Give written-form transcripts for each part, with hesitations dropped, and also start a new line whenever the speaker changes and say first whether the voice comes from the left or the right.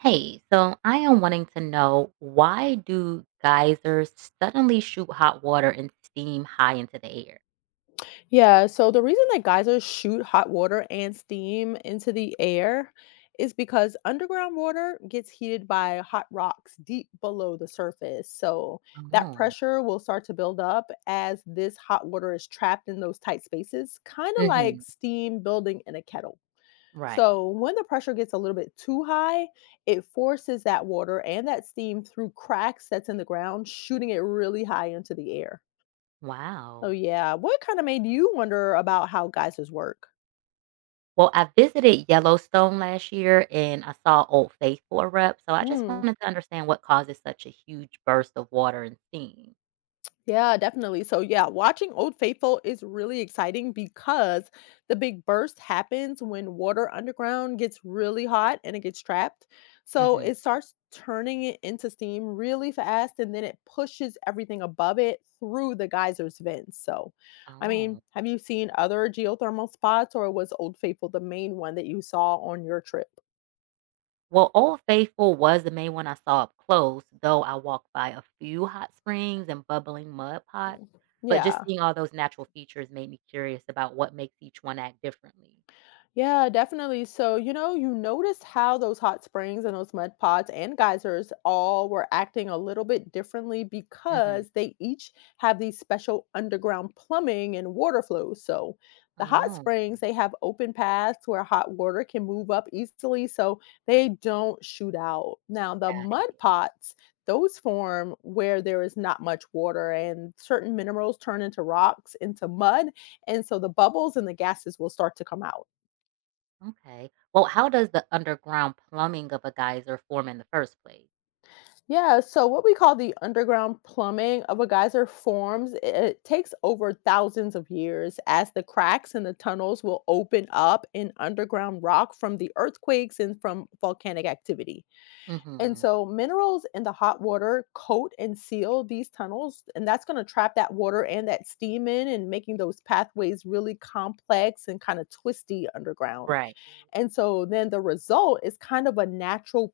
right: Hey, so I am wanting to know why do geysers suddenly shoot hot water and steam high into the air?
left: Yeah, so the reason that geysers shoot hot water and steam into the air is because underground water gets heated by hot rocks deep below the surface. So that
right: Oh,
left: pressure will start to build up as this hot water is trapped in those tight spaces, kind of like
right: hmm,
left: steam building in a kettle.
right: right.
left: So when the pressure gets a little bit too high, it forces that water and that steam through cracks that's in the ground, shooting it really high into the air. Oh,
right: Wow.
left: yeah. What kinda made you wonder about how guises work?
right: Well, I visited Yellowstone last year and I saw Old Faithful erupt, so I just
left: Hmm.
right: wanted to understand what causes such a huge burst of water and steam.
left: Yeah, definitely. So, yeah, watching Old Faithful is really exciting because the big burst happens when water underground gets really hot and it gets trapped. So
right: Hmm.
left: it starts turning it into steam really fast and then it pushes everything above it through the geyser's vents. So, I
right: Oh.
left: mean, have you seen other geothermal spots, or was Old Faithful the main one that you saw on your trip?
right: Well, Old Faithful was the main one I saw up close, though I walked by a few hot springs and bubbling mud pots. But just
left: Yeah.
right: seeing all those natural features made me curious about what makes each one act differently.
left: Yeah, definitely. So, you know, you noticed how those hot springs and those mud pots and geysers all were acting a little bit differently
right: Hmm.
left: because they each have these special underground plumbing and water flows. So the hot
right: Oh,
left: springs, they have open paths where hot water can move up easily so they don't shoot out. Now, the
right: got it.
left: mud pots, those form where there is not much water and certain minerals turn into rocks, into mud. And so the bubbles and the gases will start to come out.
right: Okay. Well, how does the underground plumbing of a geyser form in the first place?
left: Yeah, so what we call the underground plumbing of a geyser forms, it takes over thousands of years as the cracks in the tunnels will open up in underground rock from the earthquakes and from volcanic activity. And
right: Hmm.
left: so minerals in the hot water coat and seal these tunnels, and that's going to trap that water and that steam in and making those pathways really complex and kind of twisty underground.
right: Right.
left: And so then the result is kind of a natural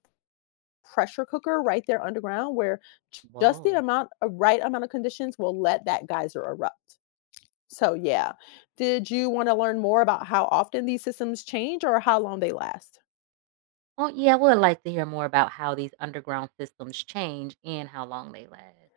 left: pressure cooker right there underground where j just the
right: Whoa.
left: amount a right amount of conditions will let that geyser erupt. So, yeah. Did you wanna learn more about how often these systems change or how long they last?
right: Well, yeah, I would like to hear more about how these underground systems change and how long they last.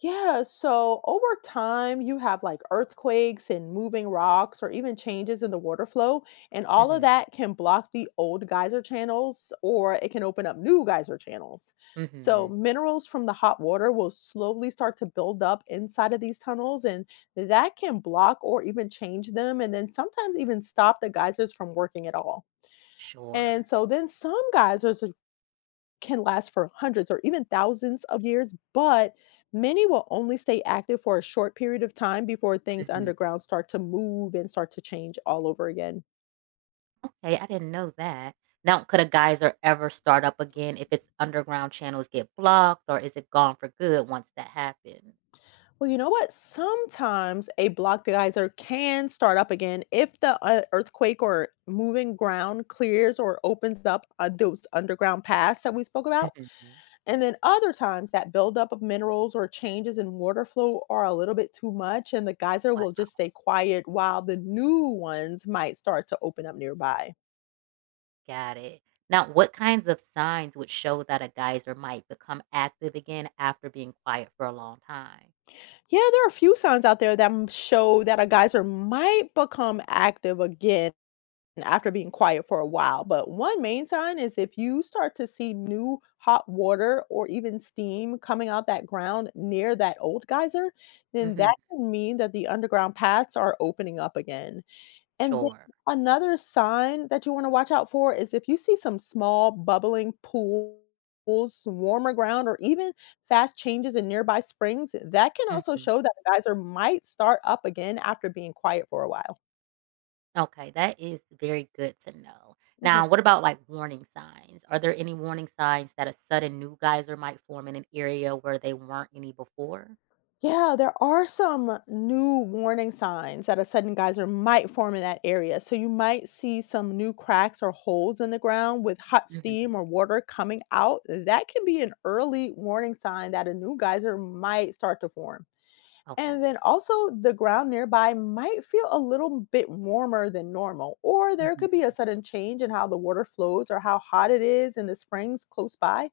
left: Yeah, so over time, you have like earthquakes and moving rocks or even changes in the water flow, and all
right: Hmm.
left: of that can block the old geyser channels or it can open up new geyser channels. So
right: Hmm.
left: minerals from the hot water will slowly start to build up inside of these tunnels, and that can block or even change them, and then sometimes even stop the geysers from working at all. And
right: Sure.
left: so then some geysers can last for hundreds or even thousands of years, but many will only stay active for a short period of time before things
right: Mm-hmm.
left: underground start to move and start to change all over again.
right: Hey, I didn't know that. Now, could a geyser ever start up again if its underground channels get blocked, or is it gone for good once that happens?
left: Well, you know what? Sometimes a block geyser can start up again if the earthquake or moving ground clears or opens up those underground paths that we spoke about.
right: Mhm.
left: And then other times that buildup of minerals or changes in water flow are a little bit too much, and the geyser will
right: Wow,
left: just stay quiet while the new ones might start to open up nearby.
right: got it. Now, what kinds of signs would show that a geyser might become active again after being quiet for a long time?
left: Yeah, there are a few signs out there that show that a geyser might become active again after being quiet for a while. But one main sign is if you start to see new hot water or even steam coming out that ground near that old geyser, then that
right: Hmm.
left: can mean that the underground paths are opening up again. And then
right: Sure.
left: another sign that you wanna watch out for is if you see some small bubbling pools, warmer ground, or even fast changes in nearby springs, that can also
right: Hmm.
left: show that a geyser might start up again after being quiet for a while.
right: Okay, that is very good to know.
left: Mhm.
right: Now, what about like warning signs? Are there any warning signs that a sudden new geyser might form in an area where they weren't any before?
left: Yeah, there are some new warning signs that a sudden geyser might form in that area. So you might see some new cracks or holes in the ground with hot steam
right: Hmm.
left: or water coming out. That can be an early warning sign that a new geyser might start to form. And
right: Okay.
left: then also, the ground nearby might feel a little bit warmer than normal, or there
right: Mhm.
left: could be a sudden change in how the water flows or how hot it is in the springs close by.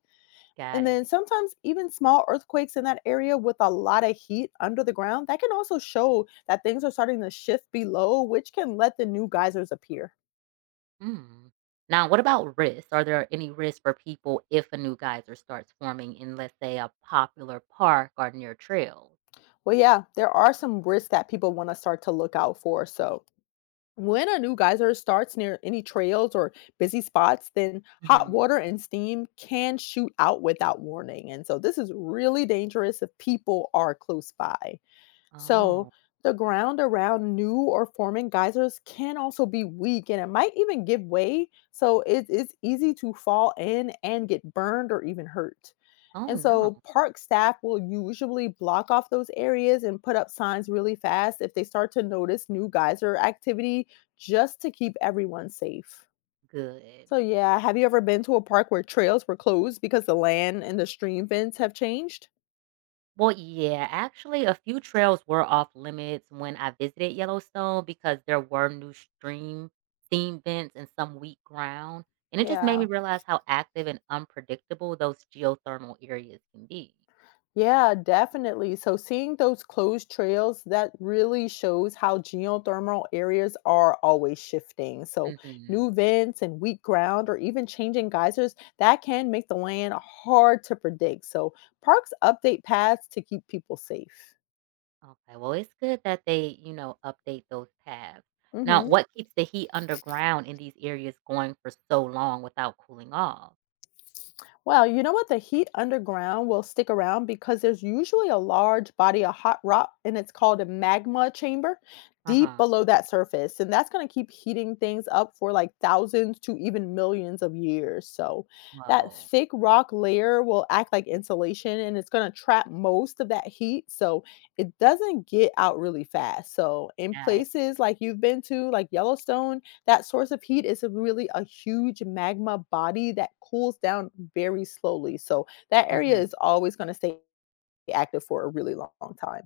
right: Got
left: And then
right: it.
left: sometimes even small earthquakes in that area with a lot of heat under the ground, that can also show that things are starting to shift below, which can let the new geysers appear.
right: Mm. Now, what about risks? Are there any risks for people if a new geyser starts forming in, let's say, a popular park or near trails?
left: Well, yeah, there are some risks that people want to start to look out for. So when a new geyser starts near any trails or busy spots, then hot
right: Hmm.
left: water and steam can shoot out without warning. And so this is really dangerous if people are close by. So
right: Oh,
left: the ground around new or forming geysers can also be weak and it might even give way. So it is easy to fall in and get burned or even hurt.
right: oh
left: And
right: no.
left: so park staff will usually block off those areas and put up signs really fast if they start to notice new geyser activity just to keep everyone safe.
right: Good.
left: So, yeah, have you ever been to a park where trails were closed because the land and the stream vents have changed?
right: Well, yeah, actually, a few trails were off limits when I visited Yellowstone because there were new stream steam vents and some weak ground. And it just made me
left: Yeah.
right: realize how active and unpredictable those geothermal areas can be.
left: Yeah, definitely. So seeing those closed trails, that really shows how geothermal areas are always shifting. So new
right: Hmm.
left: vents and weak ground or even changing geysers, that can make the land hard to predict. So parks update paths to keep people safe.
right: Okay, well, it's good that they update those tabs. Now,
left: Mhm.
right: what keeps the heat underground in these areas going for so long without cooling off?
left: Well, you know what? The heat underground will stick around because there's usually a large body of hot rock and it's called a magma chamber
right: Uh
left: deep
right: huh.
left: below that surface. And that's going to keep heating things up for like thousands to even millions of years. So that
right: Whoa,
left: thick rock layer will act like insulation and it's going to trap most of that heat. So it doesn't get out really fast. So in
right: got it.
left: places like you've been to, like Yellowstone, that source of heat is a really a huge magma body that cools down very slowly. So that area
right: Mm-hmm.
left: is always going to stay active for a really long time.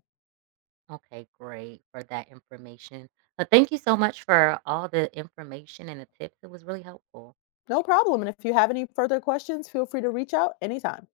right: Okay, great for that information. But thank you so much for all the information and the tips. It was really helpful.
left: No problem. And if you have any further questions, feel free to reach out anytime.